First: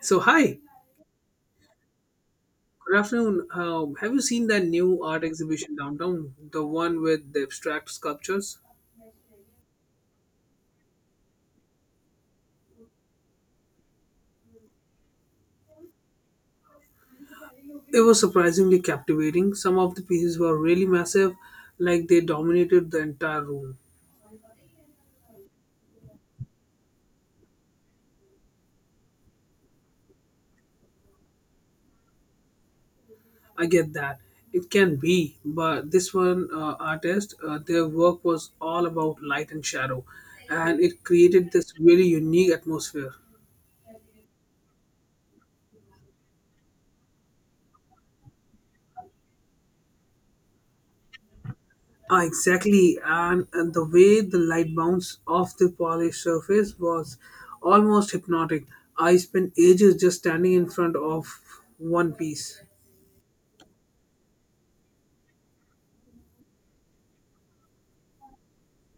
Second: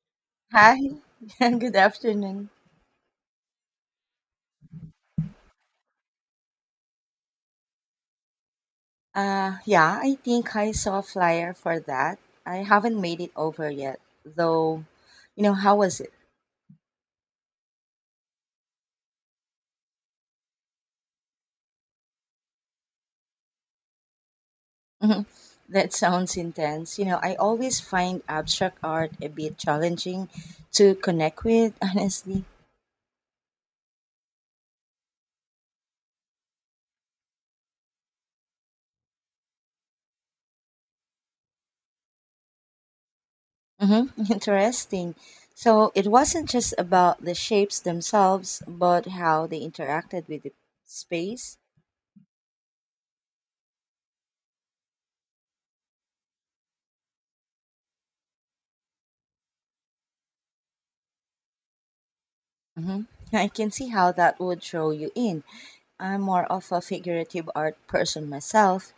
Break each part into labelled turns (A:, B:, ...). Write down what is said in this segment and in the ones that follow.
A: So hi,
B: Hi, good afternoon.
A: good afternoon. Have you seen that new art exhibition downtown? The one with the abstract sculptures?
B: Yeah, I think I saw a flyer for that. I haven't made it over yet, though. How was it?
A: It was surprisingly captivating. Some of the pieces were really massive, like they dominated the entire room.
B: That sounds intense. You know, I always find abstract art a bit challenging to connect with, honestly.
A: I get that. It can be, but this one artist, their work was all about light and shadow, and it created this really unique atmosphere.
B: Interesting. So it wasn't just about the shapes themselves, but how they interacted with the space
A: Ah, exactly, and the way the light bounced off the polished surface was almost hypnotic. I spent ages just standing in front of one piece.
B: hmm I can see how that would draw you in. I'm more of a figurative art person myself.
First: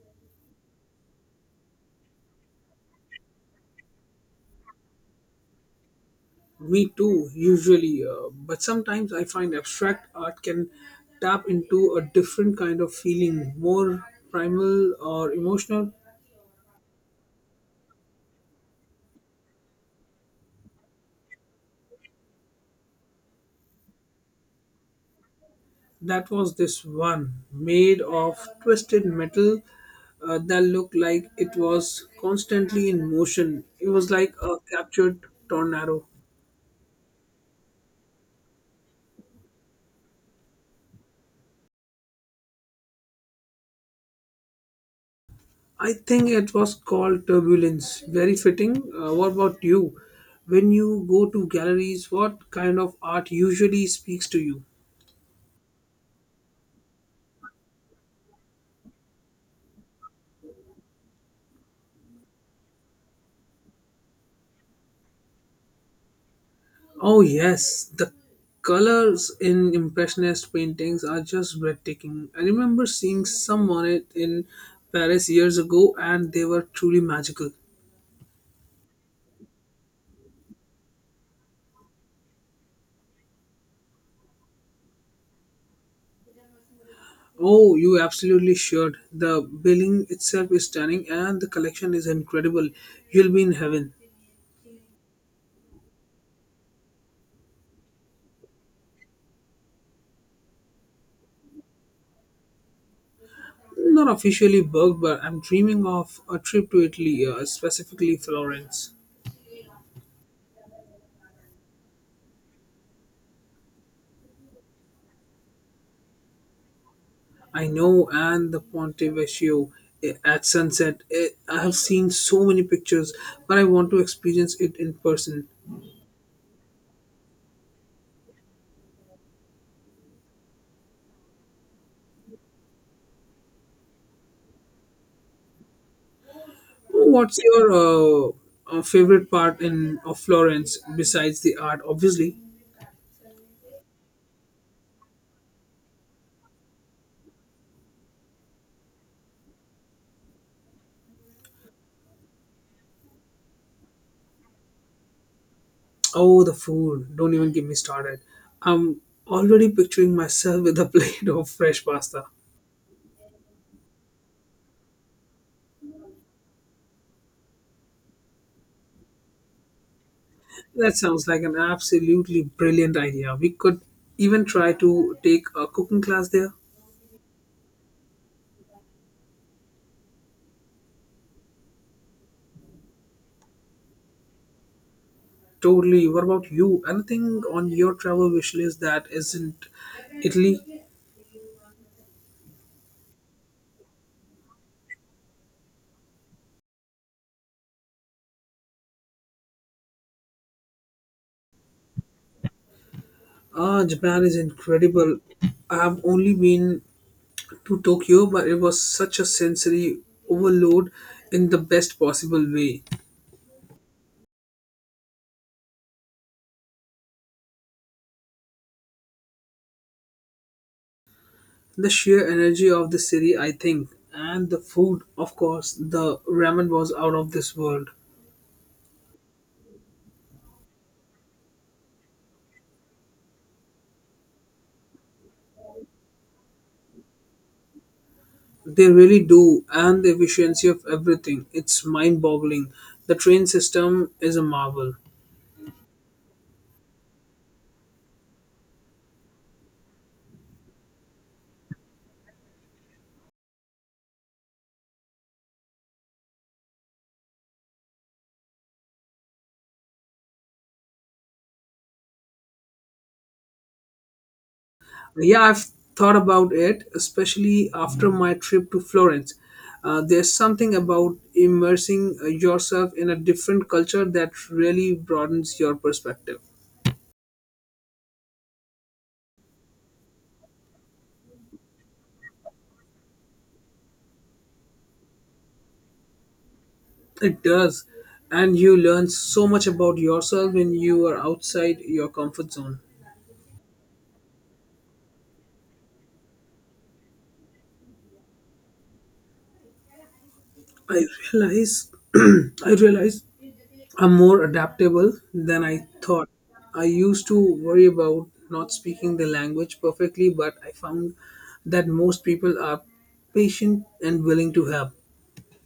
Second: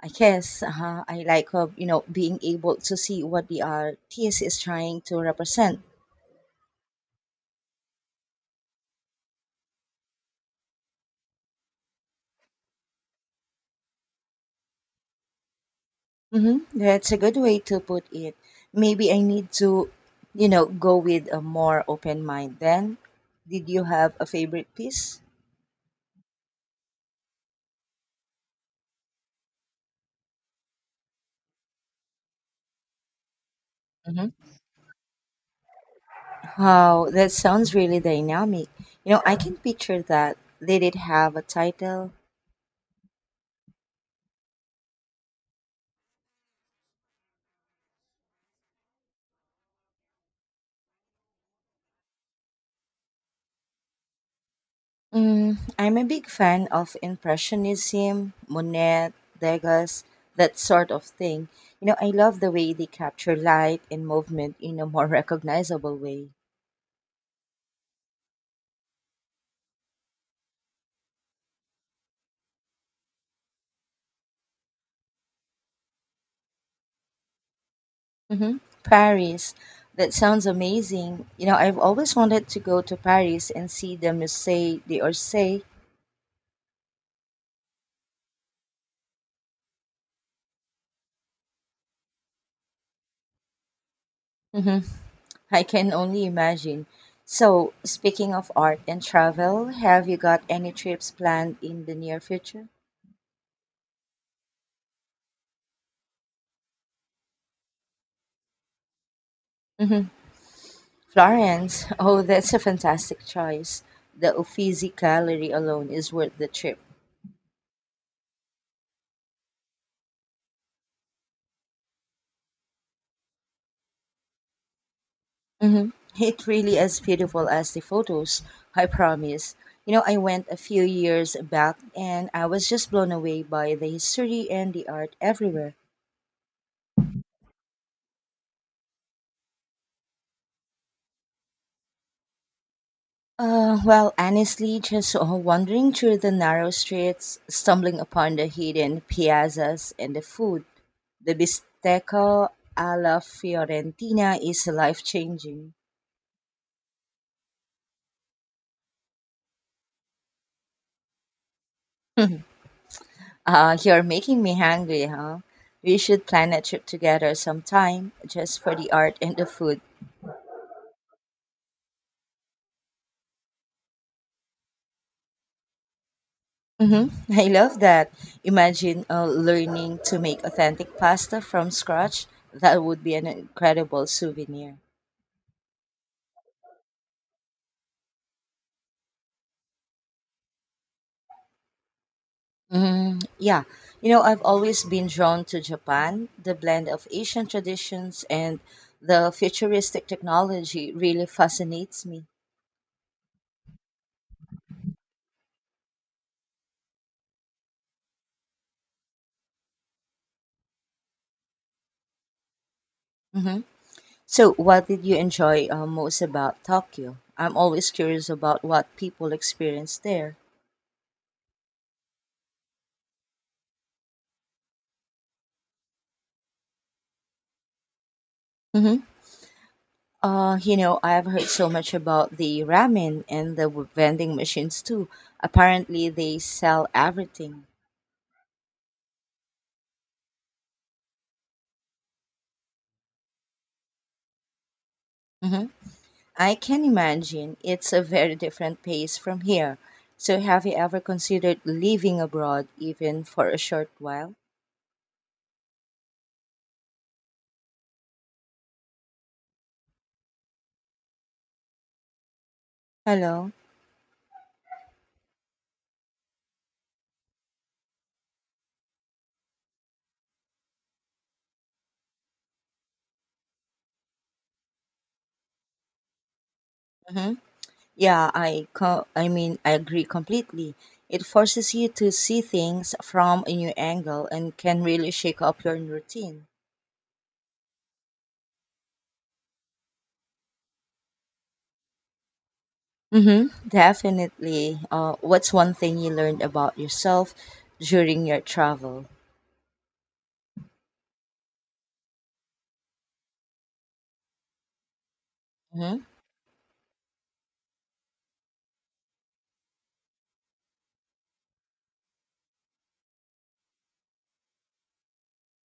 B: I guess I like, you know, being able to see what the artist is trying to represent.
A: Me too, usually, but sometimes I find abstract art can tap into a different kind of feeling, more primal or emotional.
B: That's a good way to put it. Maybe I need to, you know, go with a more open mind then. Did you have a favorite piece?
A: That was this one made of twisted metal that looked like it was constantly in motion. It was like
B: hmm
A: a captured tornado.
B: Wow, that sounds really dynamic. You know, I can picture that. Did it have a title?
A: I think it was called turbulence. Very fitting. What about you? When you go to galleries, what kind of art usually speaks to you?
B: Mm, I'm a big fan of Impressionism, Monet, Degas, that sort of thing. You know, I love the way they capture light and movement in a more recognizable way.
A: Oh, yes, the colors in Impressionist paintings are just breathtaking. I remember seeing some on it in Paris years ago, and they were truly magical.
B: Paris, that sounds amazing. You know, I've always wanted to go to Paris and see the Musée d'Orsay.
A: Oh, you absolutely should. The building itself is stunning, and the collection is incredible. You'll be in heaven.
B: hmm I can only imagine. So, speaking of art and travel, have you got any trips planned in the near future?
A: Not officially booked, but I'm dreaming of a trip to Italy, specifically Florence.
B: Hmm. Florence! Oh, that's a fantastic choice. The Uffizi Gallery alone is worth the trip.
A: I know, and the Ponte Vecchio at sunset. I have seen so many pictures, but I want to experience it in person.
B: hmm It really is beautiful as the photos, I promise. You know, I went a few years back and I was just blown away by the history and the art everywhere.
A: What's your favorite part in of Florence besides the art? Obviously,
B: Well, honestly, just wandering through the narrow streets, stumbling upon the hidden piazzas and the food. The bistecco alla Fiorentina is life changing.
A: oh, the food! Don't even get me started. I'm already picturing myself with a plate of fresh pasta.
B: You're making me hungry, huh? We should plan a trip together sometime, just for the art and the food.
A: That sounds like an absolutely brilliant idea. We could even try to take a cooking class there.
B: Mm-hmm. I love that. Imagine learning to make authentic pasta from scratch. That would be an incredible souvenir.
A: Totally. What about you? Anything on your travel wish list that isn't Italy?
B: Mm, yeah. You know, I've always been drawn to Japan. The blend of Asian traditions and the futuristic technology really fascinates me.
A: Ah, Japan is incredible. I've only been to Tokyo, but it was such a sensory overload in the best possible way.
B: Mhm. So, what did you enjoy most about Tokyo? I'm always curious about what people experience there.
A: The sheer energy of the city, I think, and the food, of course, the ramen was out of this world.
B: hmm you know, I've heard so much about the ramen and the vending machines too. Apparently, they sell everything.
A: They really do, and the efficiency of everything. It's mind boggling. The train system is a marvel.
B: hmm I can imagine it's a very different pace from here. So, have you ever considered living abroad even for a short while? Hello?
A: Yeah, I've thought about it, especially after my trip to Florence. There's something about immersing yourself in a different culture that really broadens your perspective.
B: hmm Yeah, I mean, I agree completely. It forces you to see things from a new angle and can really shake up your routine.
A: It does. And you learn so much about yourself when you are outside your comfort zone.
B: Mm-hmm, definitely. What's one thing you learned about yourself during your travel?
A: I realize I realize I'm more adaptable than I
B: Mm-hmm.
A: thought. I used to worry about not speaking the language perfectly, but I found that most people are patient and willing to help.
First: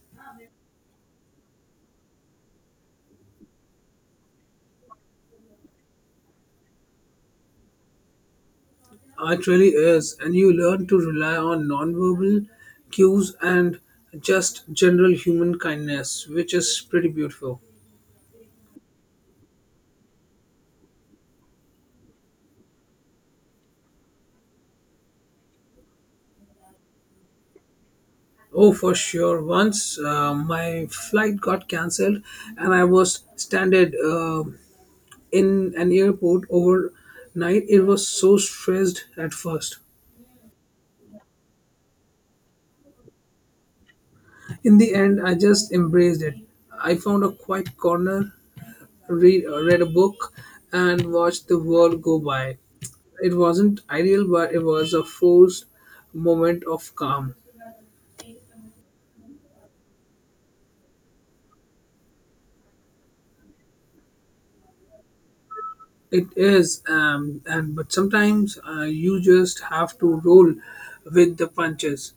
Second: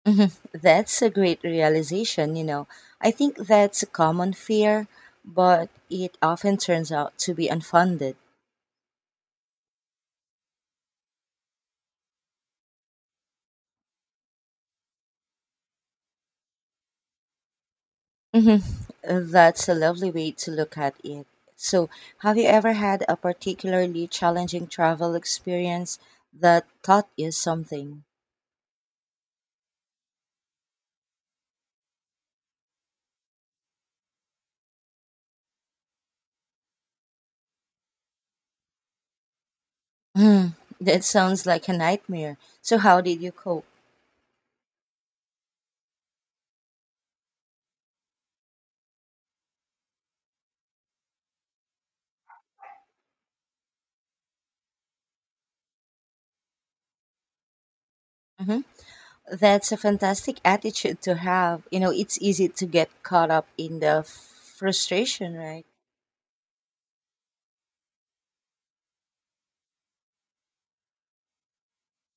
B: Mm-hmm. That's a great realization, you know. I think that's a common fear, but it often turns out to be unfounded.
A: It really is, and you learn to rely on nonverbal cues and just general human kindness, which is pretty beautiful.
B: hmm That's a lovely way to look at it. So, have you ever had a particularly challenging travel experience that taught you something?
A: Oh, for sure. Once my flight got cancelled, and I was stranded. In an airport overnight. It was so stressed at first.
B: Hmm, that sounds like a nightmare. So, how did you cope?
A: In the end, I just embraced it. I found a quiet corner, read a book, and watched the world go by. It wasn't ideal, but it was a forced moment of calm.
B: hmm That's a fantastic attitude to have. You know, it's easy to get caught up in the frustration, right?
A: It is, and but sometimes you just have to roll with the punches.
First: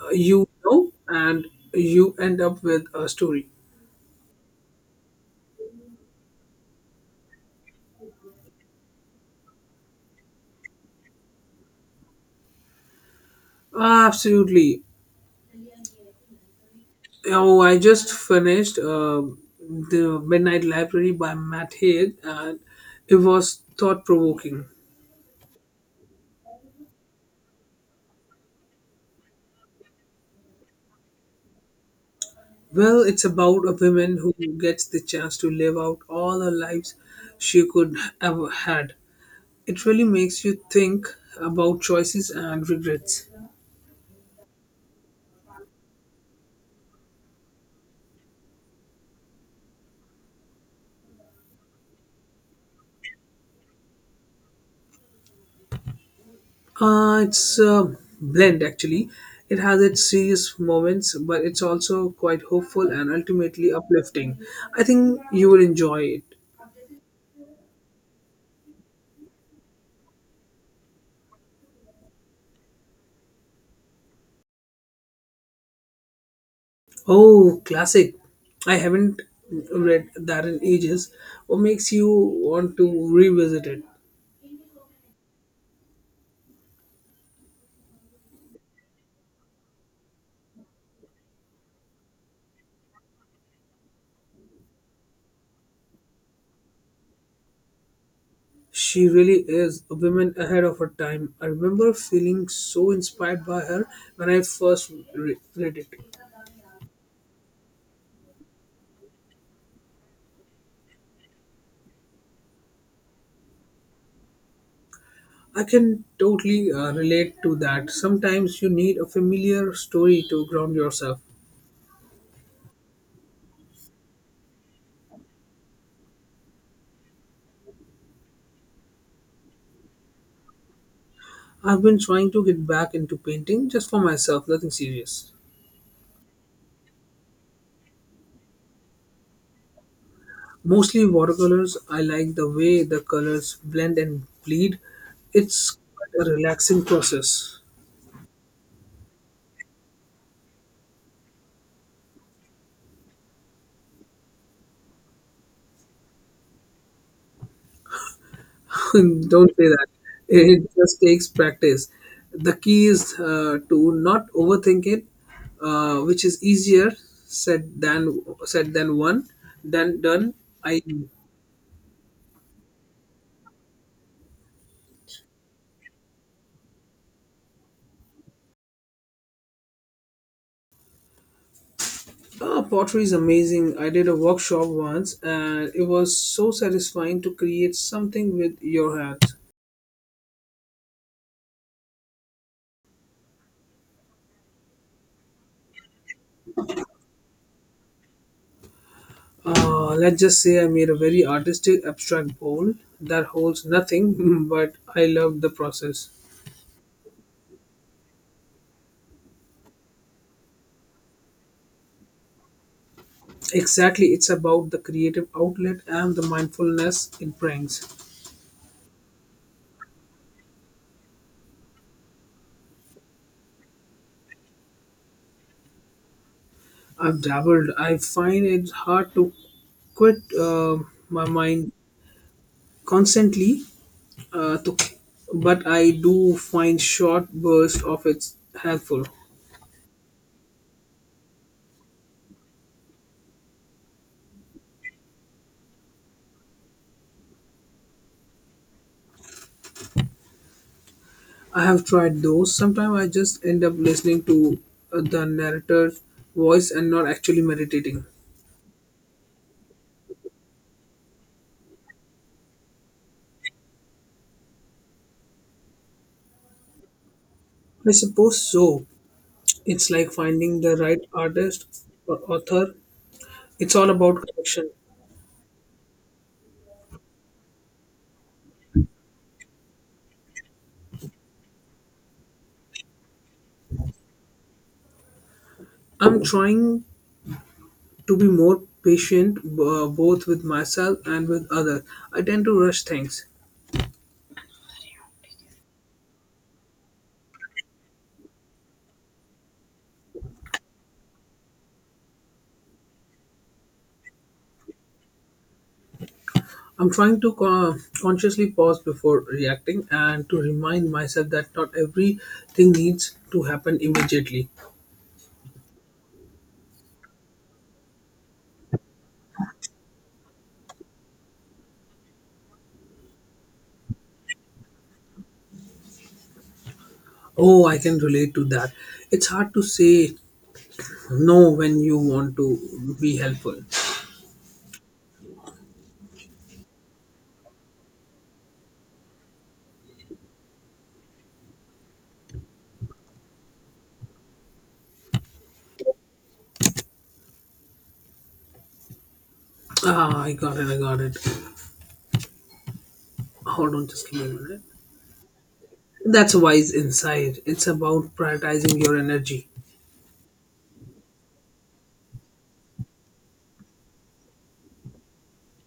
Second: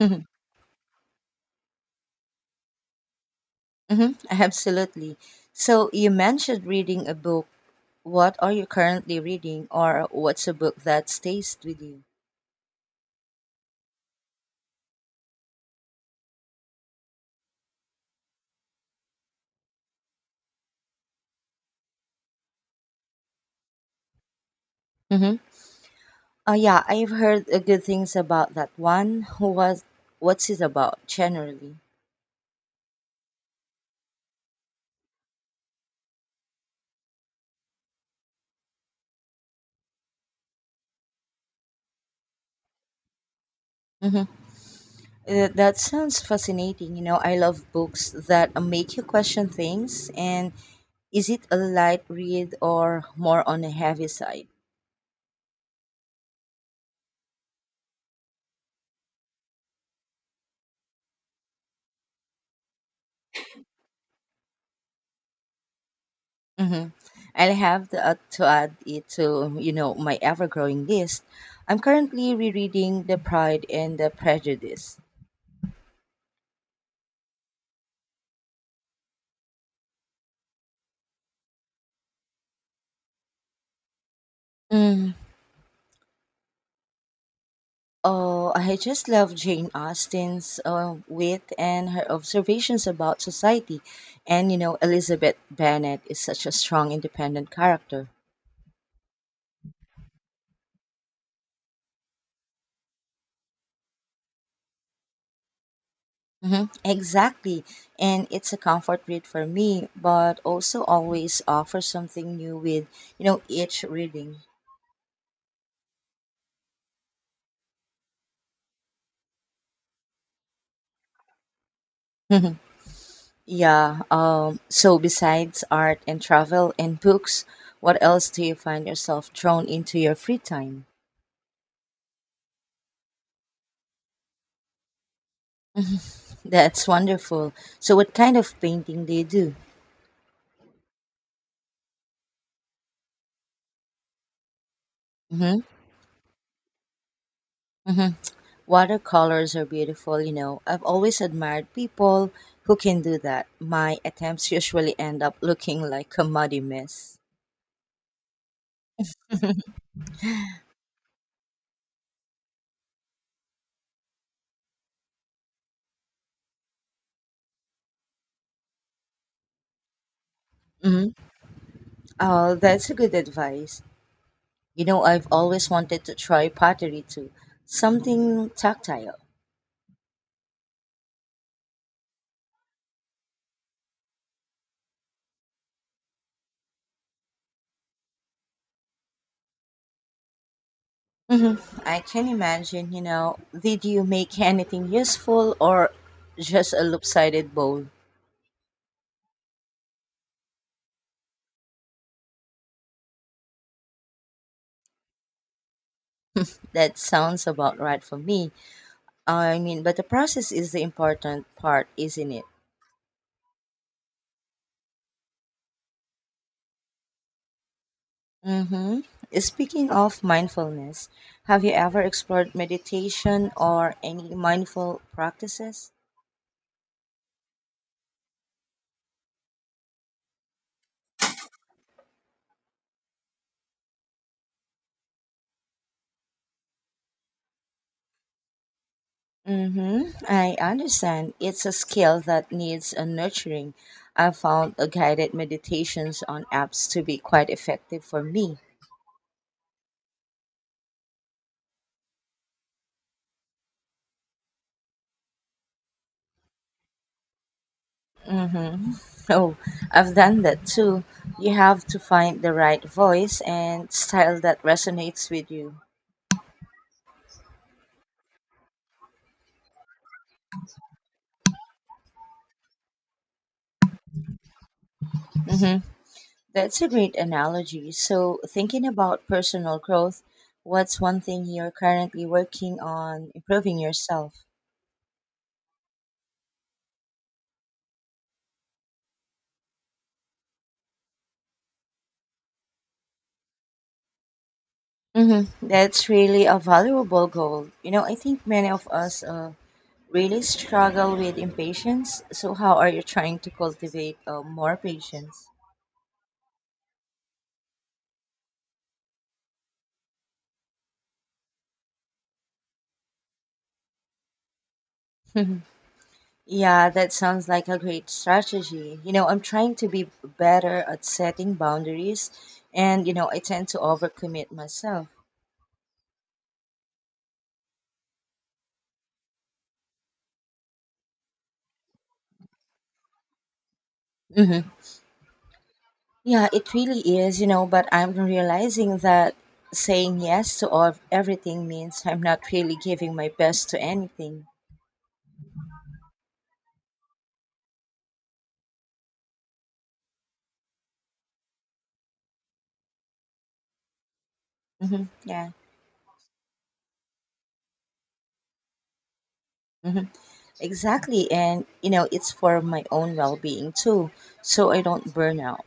B: hmm
A: And you end up with a story.
B: hmm Absolutely. So, you mentioned reading a book. What are you currently reading, or what's a book that stays with you?
A: Absolutely. Oh, I just finished The Midnight Library by Matt Haig, and it was thought provoking.
B: Mhm. Oh yeah, I've heard good things about that one. was What's it about generally?
A: Well, it's about a woman who gets the chance to live out all her lives she could have had. It really makes you think about choices and regrets.
B: hmm that sounds fascinating. You know, I love books that make you question things. And is it a light read or more on the heavy side?
A: It's a blend actually. It has its serious moments, but it's also quite hopeful and ultimately uplifting. I think you will enjoy it.
B: hmm I'll have to add it to you know, my ever-growing list. I'm currently rereading *The Pride and the Prejudice*.
A: Oh, classic. I haven't read that in ages. What makes you want to revisit it?
B: Mm-hmm. Oh, I just love Jane Austen's wit and her observations about society. And you know, Elizabeth Bennet is such a strong, independent character.
A: She really is a woman ahead of her time. I remember feeling so inspired by her when I first read it.
B: Exactly. And it's a comfort read for me, but also always offers something new with, you know, each reading.
A: I can totally relate to that. Sometimes you need a familiar story to ground yourself.
B: Yeah. So, besides art and travel and books, what else do you find yourself drawn into your free time?
A: I've been trying to get back into painting just for myself, nothing serious.
B: That's wonderful. So, what kind of painting do you do?
A: Mostly watercolors. I like the way the colors blend and bleed.
B: Mm-hmm.
A: It's quite a relaxing process.
B: Mm-hmm. Watercolors are beautiful, you know. I've always admired people who can do that. My attempts usually end up looking like a muddy mess.
A: Don't say that. It just takes practice. The key is to not overthink it, which is easier said than one than done. I
B: Mm-hmm. Oh, that's a good advice. You know, I've always wanted to try pottery too, something tactile.
A: Pottery is amazing. I did a workshop once, and it was so satisfying to create something with your hands.
B: Mm-hmm. I can imagine, you know. Did you make anything useful or just a lopsided bowl?
A: Let's just say I made a very artistic abstract bowl that holds nothing, but I loved the process.
B: That sounds about right for me. I mean, but the process is the important part, isn't it?
A: Exactly, it's about the creative outlet and the mindfulness it brings.
B: Mm-hmm. Speaking of mindfulness, have you ever explored meditation or any mindful practices?
A: I've dabbled. I find it hard to quit my mind constantly, uh, to, but I do find short bursts of it helpful.
B: Mm-hmm. I understand. It's a skill that needs a nurturing. I found a guided meditations on apps to be quite effective for me.
A: I have tried those. Sometimes I just end up listening to the narrator's voice and not actually meditating.
B: Mm-hmm. Oh, I've done that too. You have to find the right voice and style that resonates with you.
A: I suppose so. It's like finding the right artist or author. It's all about connection.
B: Mhm. That's a great analogy. So, thinking about personal growth, what's one thing you're currently working on improving yourself?
A: I'm trying to be more patient both with myself and with others. I tend to rush things.
B: That's really a valuable goal. You know, I think many of us really struggle with impatience. So, how are you trying to cultivate more patience?
A: I'm trying to consciously pause before reacting and to remind myself that not everything needs to happen immediately.
B: Yeah, that sounds like a great strategy. You know, I'm trying to be better at setting boundaries, and, you know, I tend to overcommit myself.
A: Oh, I can relate to that. It's hard to say no when you want to be helpful.
B: Mhm. Yeah, it really is, you know, but I'm realizing that saying yes to all, everything means I'm not really giving my best to anything.
A: Ah, I got it. Hold on, just give me a minute.
B: hmm Yeah.
A: That's wise insight. It's about prioritizing your energy.
B: hmm Exactly. And, you know, it's for my own well being too, so I don't burn out.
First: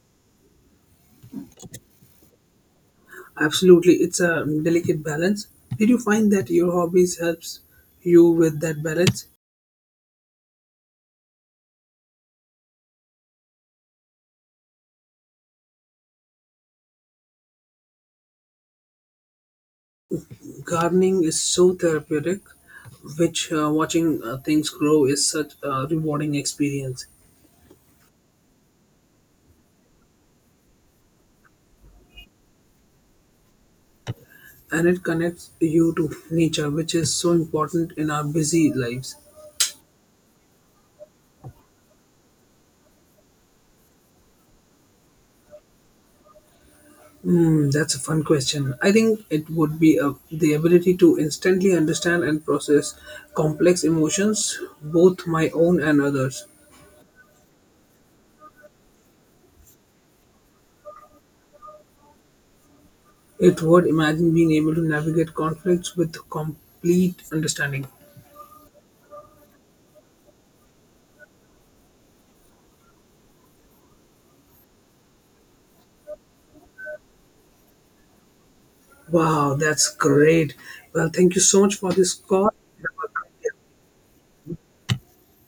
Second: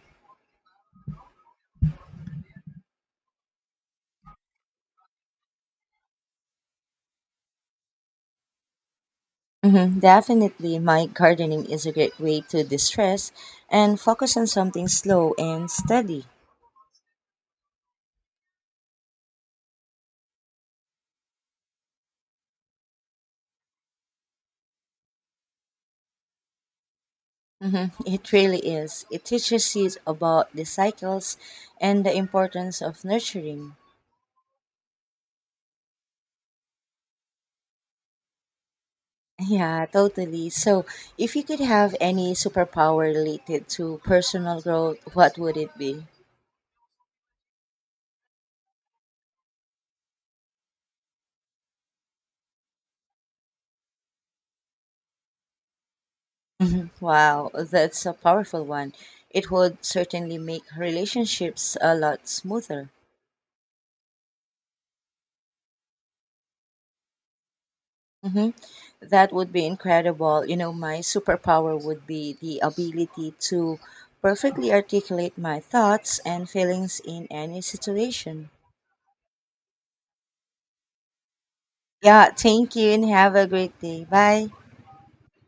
A: Absolutely, it's a delicate balance. Did you find that your hobbies helps you with that balance?
B: Definitely, my gardening is a great way to distress and focus on something slow and steady.
A: Gardening is so therapeutic, which watching things grow is such a rewarding experience,
B: It really is. It teaches you about the cycles and the importance of nurturing.
A: and it connects you to nature, which is so important in our busy lives.
B: Yeah, totally. So, if you could have any superpower related to personal growth, what would it be?
A: Hmm, that's a fun question. I think it would be the ability to instantly understand and process complex emotions, both my own and others.
B: Mhm. Wow, that's a powerful one. It would certainly make relationships a lot smoother.
A: It would imagine being able to navigate conflicts with complete understanding.
B: hmm That would be incredible. You know, my superpower would be the ability to perfectly articulate my thoughts and feelings in any situation.
A: Wow, that's great. Well, thank you so much for this
B: Yeah,
A: call.
B: thank you and have a great day. Bye.